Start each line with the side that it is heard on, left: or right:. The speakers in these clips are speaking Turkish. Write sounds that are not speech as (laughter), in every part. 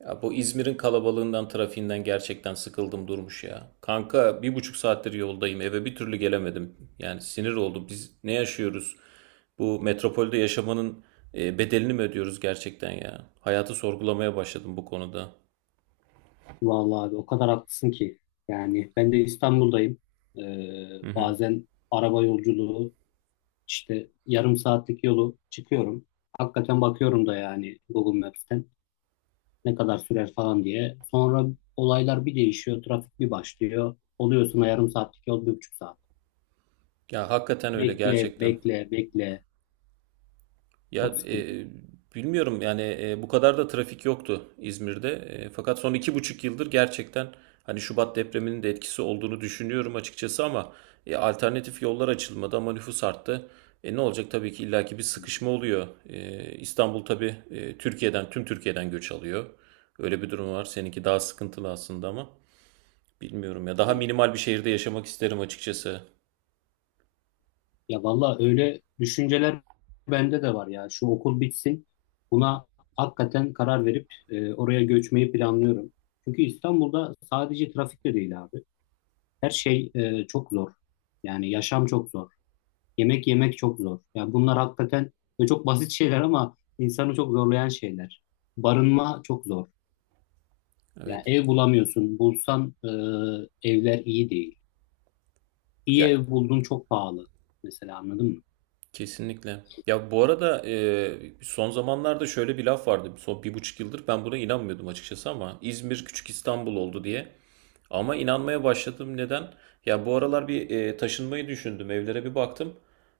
right: Ya bu İzmir'in kalabalığından, trafiğinden gerçekten sıkıldım durmuş ya. Kanka bir buçuk saattir yoldayım. Eve bir türlü gelemedim. Yani sinir oldum. Biz ne yaşıyoruz? Bu metropolde yaşamanın bedelini mi ödüyoruz gerçekten ya? Hayatı sorgulamaya başladım bu konuda.
left: Vallahi abi o kadar haklısın ki. Yani ben de İstanbul'dayım. Ee,
right: Hı hı.
left: Bazen araba yolculuğu işte yarım saatlik yolu çıkıyorum. Hakikaten bakıyorum da yani Google Maps'ten ne kadar sürer falan diye. Sonra olaylar bir değişiyor, trafik bir başlıyor. Oluyorsun o yarım saatlik yol 1,5 saat.
right: Ya hakikaten öyle
left: Bekle,
right: gerçekten.
left: bekle, bekle.
right: Ya
left: Çok sıkıntı.
right: e, bilmiyorum yani bu kadar da trafik yoktu İzmir'de. Fakat son iki buçuk yıldır gerçekten hani Şubat depreminin de etkisi olduğunu düşünüyorum açıkçası ama alternatif yollar açılmadı ama nüfus arttı. Ne olacak tabii ki illaki bir sıkışma oluyor. İstanbul tabii e, Türkiye'den tüm Türkiye'den göç alıyor. Öyle bir durum var. Seninki daha sıkıntılı aslında ama bilmiyorum ya daha
left: Evet.
right: minimal bir şehirde yaşamak isterim açıkçası.
left: Ya valla öyle düşünceler bende de var ya. Şu okul bitsin. Buna hakikaten karar verip oraya göçmeyi planlıyorum. Çünkü İstanbul'da sadece trafik de değil abi. Her şey çok zor. Yani yaşam çok zor. Yemek yemek çok zor. Yani bunlar hakikaten ve çok basit şeyler ama insanı çok zorlayan şeyler. Barınma çok zor. Yani
right: Evet.
left: ev bulamıyorsun. Bulsan evler iyi değil. İyi
right: Ya
left: ev buldun çok pahalı. Mesela anladın mı?
right: kesinlikle. Ya bu arada son zamanlarda şöyle bir laf vardı. Son bir buçuk yıldır ben buna inanmıyordum açıkçası ama İzmir küçük İstanbul oldu diye. Ama inanmaya başladım. Neden? Ya bu aralar bir taşınmayı düşündüm. Evlere bir baktım.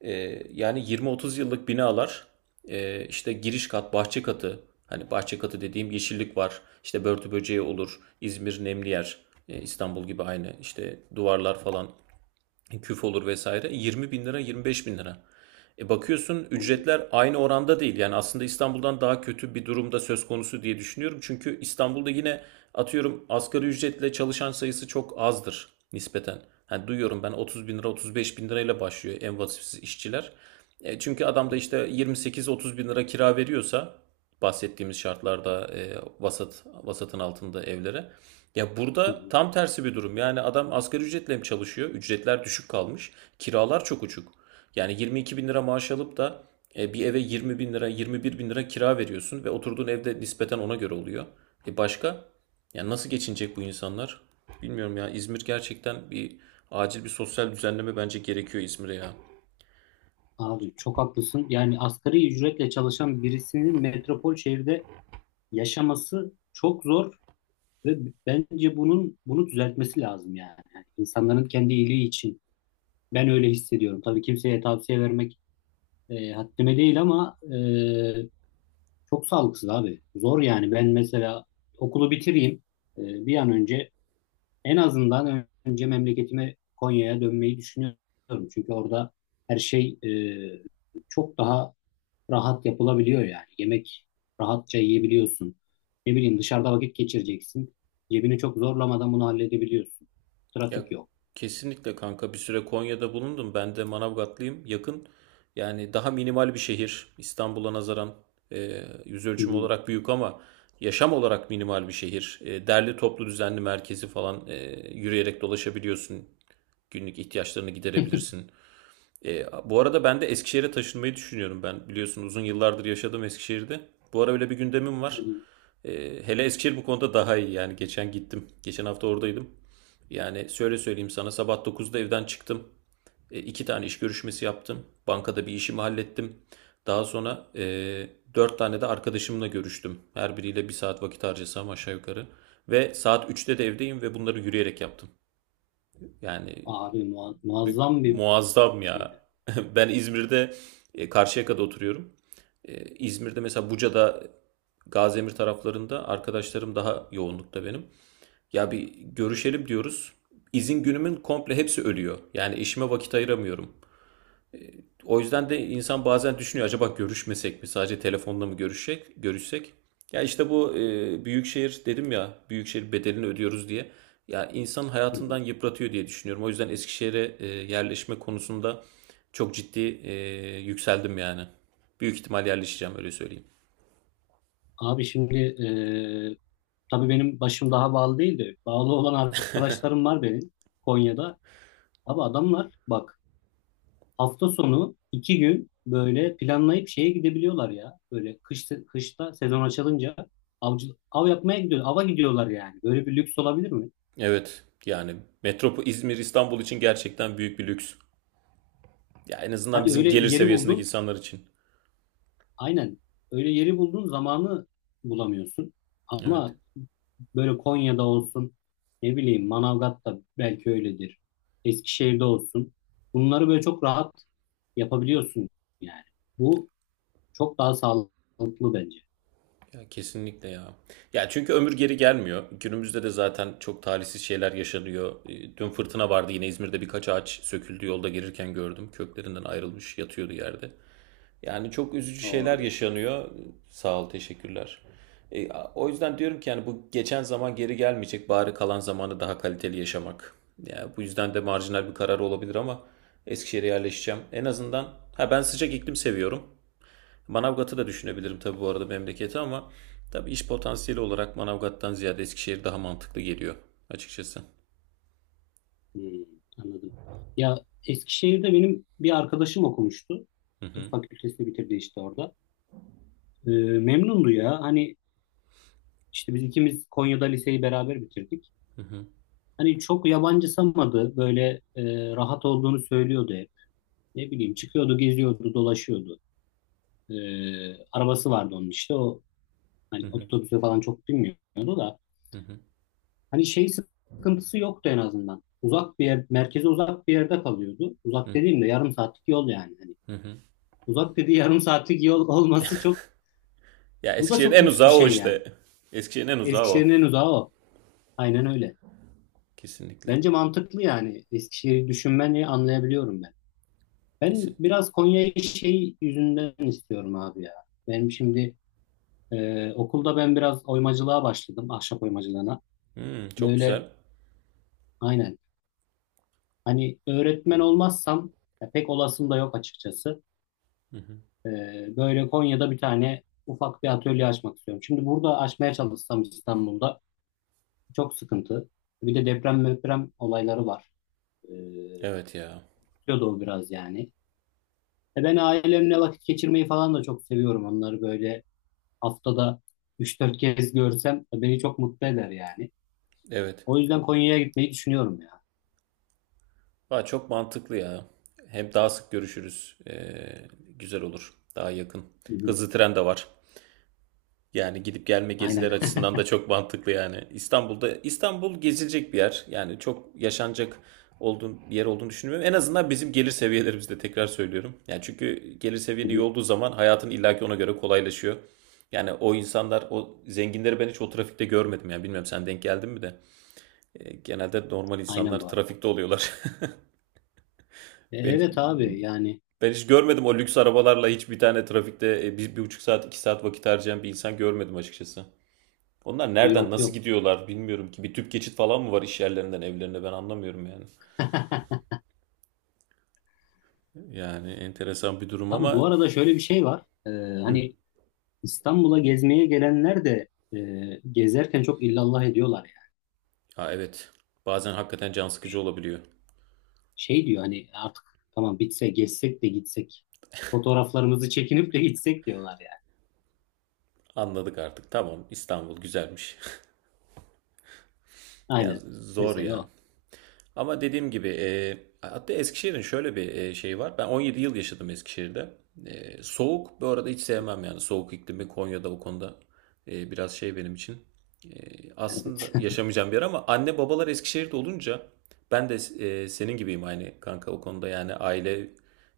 right: E, Yani 20-30 yıllık binalar işte giriş kat, bahçe katı. Hani bahçe katı dediğim yeşillik var. İşte börtü böceği olur. İzmir nemli yer. İstanbul gibi aynı. İşte duvarlar falan küf olur vesaire 20 bin lira 25 bin lira. Bakıyorsun
left: Oo.
right: ücretler aynı oranda değil. Yani aslında İstanbul'dan daha kötü bir durumda söz konusu diye düşünüyorum. Çünkü İstanbul'da yine atıyorum asgari ücretle çalışan sayısı çok azdır nispeten. Hani duyuyorum ben 30 bin lira 35 bin lirayla başlıyor en vasıfsız işçiler. Çünkü adam
left: Hı
right: da
left: hı,
right: işte 28-30 bin lira kira veriyorsa bahsettiğimiz şartlarda vasatın altında evlere. Ya
left: hı
right: burada
left: hı.
right: tam tersi bir durum. Yani adam asgari ücretle mi çalışıyor? Ücretler düşük kalmış. Kiralar çok uçuk. Yani 22 bin lira maaş alıp da bir eve 20 bin lira, 21 bin lira kira veriyorsun ve oturduğun evde nispeten ona göre oluyor. Başka? Yani nasıl geçinecek bu insanlar? Bilmiyorum ya. İzmir gerçekten acil bir sosyal düzenleme bence gerekiyor İzmir'e ya.
left: Abi çok haklısın. Yani asgari ücretle çalışan birisinin metropol şehirde yaşaması çok zor ve bence bunu düzeltmesi lazım yani. Yani insanların kendi iyiliği için. Ben öyle hissediyorum. Tabii kimseye tavsiye vermek haddime değil ama çok sağlıksız abi. Zor yani. Ben mesela okulu bitireyim bir an önce en azından önce memleketime Konya'ya dönmeyi düşünüyorum. Çünkü orada her şey çok daha rahat yapılabiliyor yani. Yemek rahatça yiyebiliyorsun. Ne bileyim dışarıda vakit geçireceksin. Cebini çok zorlamadan bunu halledebiliyorsun.
right: Ya
left: Trafik yok.
right: kesinlikle kanka bir süre Konya'da bulundum. Ben de Manavgatlıyım. Yakın. Yani daha minimal bir şehir. İstanbul'a nazaran yüz
left: Hı
right: ölçümü
left: hı.
right: olarak büyük ama yaşam olarak minimal bir şehir. Derli toplu düzenli merkezi falan yürüyerek dolaşabiliyorsun. Günlük ihtiyaçlarını
left: (laughs)
right: giderebilirsin. Bu arada ben de Eskişehir'e taşınmayı düşünüyorum. Ben biliyorsun uzun yıllardır yaşadım Eskişehir'de. Bu ara öyle bir gündemim
left: Hı
right: var.
left: hı.
right: E, Hele Eskişehir bu konuda daha iyi. Yani geçen gittim. Geçen hafta oradaydım. Yani şöyle söyleyeyim sana sabah 9'da evden çıktım. İki tane iş görüşmesi yaptım. Bankada bir işimi hallettim. Daha sonra dört tane de arkadaşımla görüştüm. Her biriyle bir saat vakit harcasam aşağı yukarı. Ve saat 3'te de evdeyim ve bunları yürüyerek yaptım. Yani
left: Abi muazzam bir
right: muazzam
left: şeydi.
right: ya. (laughs) Ben İzmir'de Karşıyaka'da oturuyorum. İzmir'de mesela Buca'da Gaziemir taraflarında arkadaşlarım daha yoğunlukta benim. Ya bir görüşelim diyoruz. İzin günümün komple hepsi ölüyor. Yani işime vakit ayıramıyorum. O yüzden de
left: Hı
right: insan bazen düşünüyor acaba görüşmesek mi? Sadece telefonla mı görüşsek? Görüşsek? Ya işte bu büyükşehir dedim ya büyükşehir bedelini ödüyoruz diye. Ya insan
left: hı.
right: hayatından yıpratıyor diye düşünüyorum. O yüzden Eskişehir'e yerleşme konusunda çok ciddi yükseldim yani. Büyük ihtimal yerleşeceğim öyle söyleyeyim.
left: Abi şimdi tabii benim başım daha bağlı değildi. Bağlı olan arkadaşlarım var benim Konya'da. Abi adamlar bak hafta sonu 2 gün böyle planlayıp şeye gidebiliyorlar ya. Böyle kışta sezon açılınca av yapmaya gidiyor. Ava gidiyorlar yani. Böyle bir lüks olabilir mi?
right: Evet yani İzmir İstanbul için gerçekten büyük bir lüks. Ya en azından
left: Hadi
right: bizim
left: öyle
right: gelir
left: yeri
right: seviyesindeki
left: buldun.
right: insanlar için.
left: Aynen. Öyle yeri buldun zamanı bulamıyorsun.
right: Evet.
left: Ama böyle Konya'da olsun, ne bileyim Manavgat'ta belki öyledir. Eskişehir'de olsun. Bunları böyle çok rahat yapabiliyorsun yani. Bu çok daha sağlıklı bence.
right: Ya kesinlikle ya. Ya çünkü ömür geri gelmiyor. Günümüzde de zaten çok talihsiz şeyler yaşanıyor. Dün fırtına vardı yine İzmir'de birkaç ağaç söküldü yolda gelirken gördüm. Köklerinden ayrılmış yatıyordu yerde. Yani çok üzücü
left: O
right: şeyler
left: geçmiş olsun.
right: yaşanıyor. Sağ ol, teşekkürler. O yüzden diyorum ki yani bu geçen zaman geri gelmeyecek. Bari kalan zamanı daha kaliteli yaşamak. Yani bu yüzden de marjinal bir karar olabilir ama Eskişehir'e yerleşeceğim. En azından ha ben sıcak iklim seviyorum. Manavgat'ı da düşünebilirim tabii bu arada memleketi ama tabii iş potansiyeli olarak Manavgat'tan ziyade Eskişehir daha mantıklı geliyor açıkçası.
left: Hmm, anladım. Ya Eskişehir'de benim bir arkadaşım okumuştu. Tıp fakültesini bitirdi işte orada. Ee, Memnundu ya. Hani işte biz ikimiz Konya'da liseyi beraber bitirdik. Hani çok yabancısamadı. Böyle rahat olduğunu söylüyordu hep. Ne bileyim çıkıyordu, geziyordu, dolaşıyordu. Arabası vardı onun işte. O
right: Hı
left: hani
right: hı.
left: otobüse falan çok binmiyordu da. Hani şey sıkıntısı yoktu en azından. Uzak bir yer, merkeze uzak bir yerde kalıyordu. Uzak dediğimde yarım saatlik yol yani. Hani. Uzak dediği (laughs) yarım saatlik yol olması çok,
right: Ya
left: bu da
right: Eskişehir'in
left: çok
right: en
left: lüks bir
right: uzağı o
left: şey yani.
right: işte. Eskişehir'in en uzağı
left: Eskişehir'in
right: o.
left: en uzağı o. Aynen öyle.
right: Kesinlikle.
left: Bence mantıklı yani. Eskişehir'i düşünmeni anlayabiliyorum ben.
right: Kesin.
left: Ben biraz Konya'yı şey yüzünden istiyorum abi ya. Benim şimdi okulda ben biraz oymacılığa başladım. Ahşap oymacılığına.
right: Hmm, çok
left: Böyle
right: güzel.
left: aynen. Hani öğretmen olmazsam, ya pek olasım da yok açıkçası. E, Böyle Konya'da bir tane ufak bir atölye açmak istiyorum. Şimdi burada açmaya çalışsam İstanbul'da. Çok sıkıntı. Bir de deprem olayları var. Ee,
right: Evet ya.
left: Tutuyordu o biraz yani. Ben ailemle vakit geçirmeyi falan da çok seviyorum. Onları böyle haftada 3-4 kez görsem beni çok mutlu eder yani.
right: Evet.
left: O yüzden Konya'ya gitmeyi düşünüyorum ya.
right: Aa, çok mantıklı ya. Hem daha sık görüşürüz. Güzel olur. Daha yakın.
left: Hı hı.
right: Hızlı tren de var. Yani gidip gelme geziler
left: Aynen. (laughs)
right: açısından da çok mantıklı yani. İstanbul'da İstanbul gezilecek bir yer. Yani çok yaşanacak olduğun bir yer olduğunu düşünmüyorum. En azından bizim gelir seviyelerimizde tekrar söylüyorum. Yani çünkü gelir
left: Hı
right: seviyen iyi
left: hı.
right: olduğu zaman hayatın illaki ona göre kolaylaşıyor. Yani o insanlar, o zenginleri ben hiç o trafikte görmedim. Yani bilmiyorum sen denk geldin mi de. Genelde normal
left: Aynen
right: insanlar
left: bu arada.
right: trafikte oluyorlar. (laughs) Ben,
left: Evet abi yani
right: ben hiç görmedim o lüks arabalarla hiç bir tane trafikte bir, bir buçuk saat, iki saat vakit harcayan bir insan görmedim açıkçası. Onlar nereden
left: yok
right: nasıl
left: yok.
right: gidiyorlar bilmiyorum ki. Bir tüp geçit falan mı var iş yerlerinden evlerine ben anlamıyorum yani.
left: (laughs)
right: Yani enteresan bir durum
left: Abi bu
right: ama
left: arada şöyle bir şey var. Hani İstanbul'a gezmeye gelenler de gezerken çok illallah ediyorlar,
right: ya evet bazen hakikaten can sıkıcı olabiliyor.
left: şey diyor, hani artık tamam bitse gezsek de gitsek. Fotoğraflarımızı çekinip de gitsek diyorlar yani.
right: Anladık artık tamam İstanbul güzelmiş. (laughs) Ya
left: Aynen.
right: zor
left: Mesela
right: ya.
left: o.
right: Ama dediğim gibi hatta Eskişehir'in şöyle bir şeyi var. Ben 17 yıl yaşadım Eskişehir'de. Soğuk bu arada hiç sevmem yani. Soğuk iklimi Konya'da o konuda biraz şey benim için. E,
left: Evet.
right: Aslında
left: (laughs)
right: yaşamayacağım bir yer ama anne babalar Eskişehir'de olunca ben de senin gibiyim aynı kanka o konuda yani aile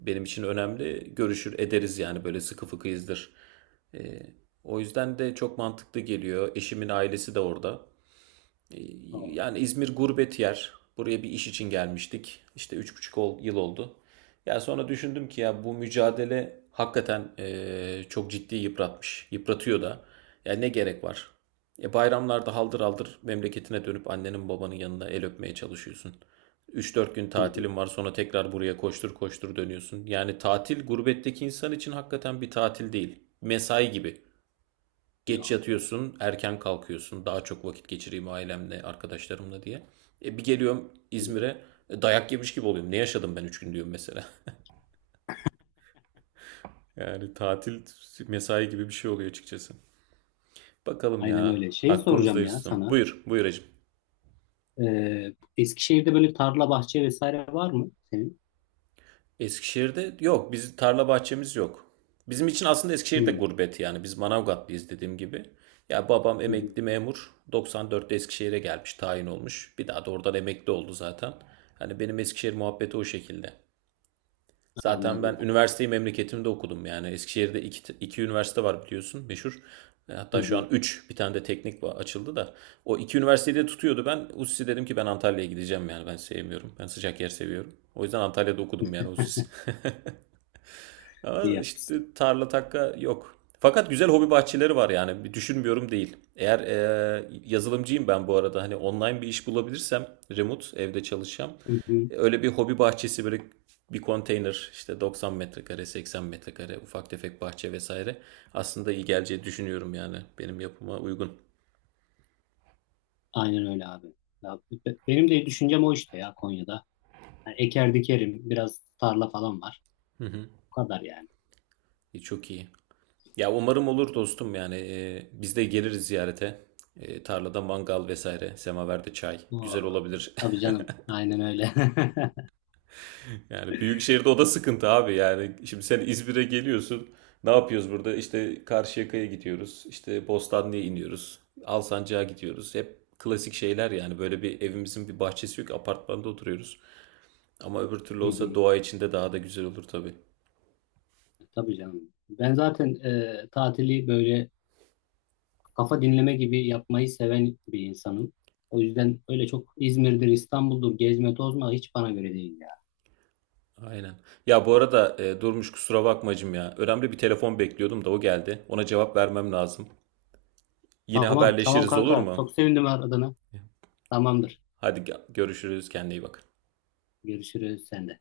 right: benim için önemli. Görüşür ederiz yani böyle sıkı fıkıyızdır. E, O yüzden de çok mantıklı geliyor. Eşimin ailesi de orada. E,
left: O.
right: Yani İzmir gurbet yer. Buraya bir iş için gelmiştik. İşte üç buçuk yıl oldu. Ya sonra düşündüm ki ya bu mücadele hakikaten çok ciddi yıpratmış. Yıpratıyor da. Ya ne gerek var? Bayramlarda haldır haldır memleketine dönüp annenin babanın yanına el öpmeye çalışıyorsun. Üç dört gün
left: Hı hı.
right: tatilin var sonra tekrar buraya koştur koştur dönüyorsun. Yani tatil gurbetteki insan için hakikaten bir tatil değil. Mesai gibi. Geç
left: Yok. Evet.
right: yatıyorsun, erken kalkıyorsun. Daha çok vakit geçireyim ailemle, arkadaşlarımla diye. Bir geliyorum
left: Hı hı.
right: İzmir'e dayak yemiş gibi oluyorum. Ne yaşadım ben 3 gün diyorum mesela. (laughs) Yani tatil mesai gibi bir şey oluyor açıkçası. Bakalım
left: Aynen
right: ya.
left: öyle. Şey soracağım
right: Hakkımızdayız
left: ya
right: ustam.
left: sana.
right: Buyur, buyur hacım.
left: Eskişehir'de böyle tarla, bahçe vesaire var mı senin?
right: Eskişehir'de yok. Biz tarla bahçemiz yok. Bizim için aslında Eskişehir de
left: Hı.
right: gurbet yani. Biz Manavgatlıyız dediğim gibi. Ya babam
left: Hı hı.
right: emekli memur. 1994'te Eskişehir'e gelmiş, tayin olmuş. Bir daha da oradan emekli oldu zaten. Hani benim Eskişehir muhabbeti o şekilde. Zaten
left: Anladım
right: ben
left: kanka.
right: üniversiteyi memleketimde okudum yani. Eskişehir'de iki üniversite var biliyorsun meşhur.
left: Hı
right: Hatta şu an
left: hı.
right: üç, bir tane de teknik açıldı da. O iki üniversiteyi de tutuyordu ben. USİ dedim ki ben Antalya'ya gideceğim yani ben sevmiyorum. Ben sıcak yer seviyorum. O yüzden Antalya'da okudum yani USİ.
left: İyi
right: Ama
left: yapmışsın.
right: işte tarla takka yok. Fakat güzel hobi bahçeleri var yani düşünmüyorum değil. Eğer yazılımcıyım ben bu arada hani online bir iş bulabilirsem remote evde çalışacağım.
left: Hı hı.
right: Öyle bir hobi bahçesi böyle bir konteyner işte 90 metrekare 80 metrekare ufak tefek bahçe vesaire aslında iyi geleceği düşünüyorum yani benim yapıma uygun.
left: Aynen öyle abi. Ya, benim de düşüncem o işte ya, Konya'da. Yani eker dikerim. Biraz tarla falan var. Bu kadar yani.
right: Çok iyi. Ya umarım olur dostum yani biz de geliriz ziyarete. Tarlada mangal vesaire semaverde çay
left: O,
right: güzel olabilir.
left: tabii canım. Aynen öyle. (laughs)
right: Yani büyük şehirde o da sıkıntı abi. Yani şimdi sen İzmir'e geliyorsun. Ne yapıyoruz burada? İşte Karşıyaka'ya gidiyoruz. İşte Bostanlı'ya iniyoruz. Alsancak'a gidiyoruz. Hep klasik şeyler yani. Böyle bir evimizin bir bahçesi yok. Apartmanda oturuyoruz. Ama öbür türlü
left: Hı
right: olsa
left: hı.
right: doğa içinde daha da güzel olur tabii.
left: Tabii canım. Ben zaten tatili böyle kafa dinleme gibi yapmayı seven bir insanım. O yüzden öyle çok İzmir'dir, İstanbul'dur, gezme tozma hiç bana göre değil ya.
right: Aynen. Ya bu arada Durmuş kusura bakmacım ya. Önemli bir telefon bekliyordum da o geldi. Ona cevap vermem lazım. Yine
left: Tamam, tamam
right: haberleşiriz olur
left: kanka.
right: mu?
left: Çok sevindim aradığına. Tamamdır.
right: Hadi görüşürüz. Kendine iyi bak.
left: Görüşürüz sen de.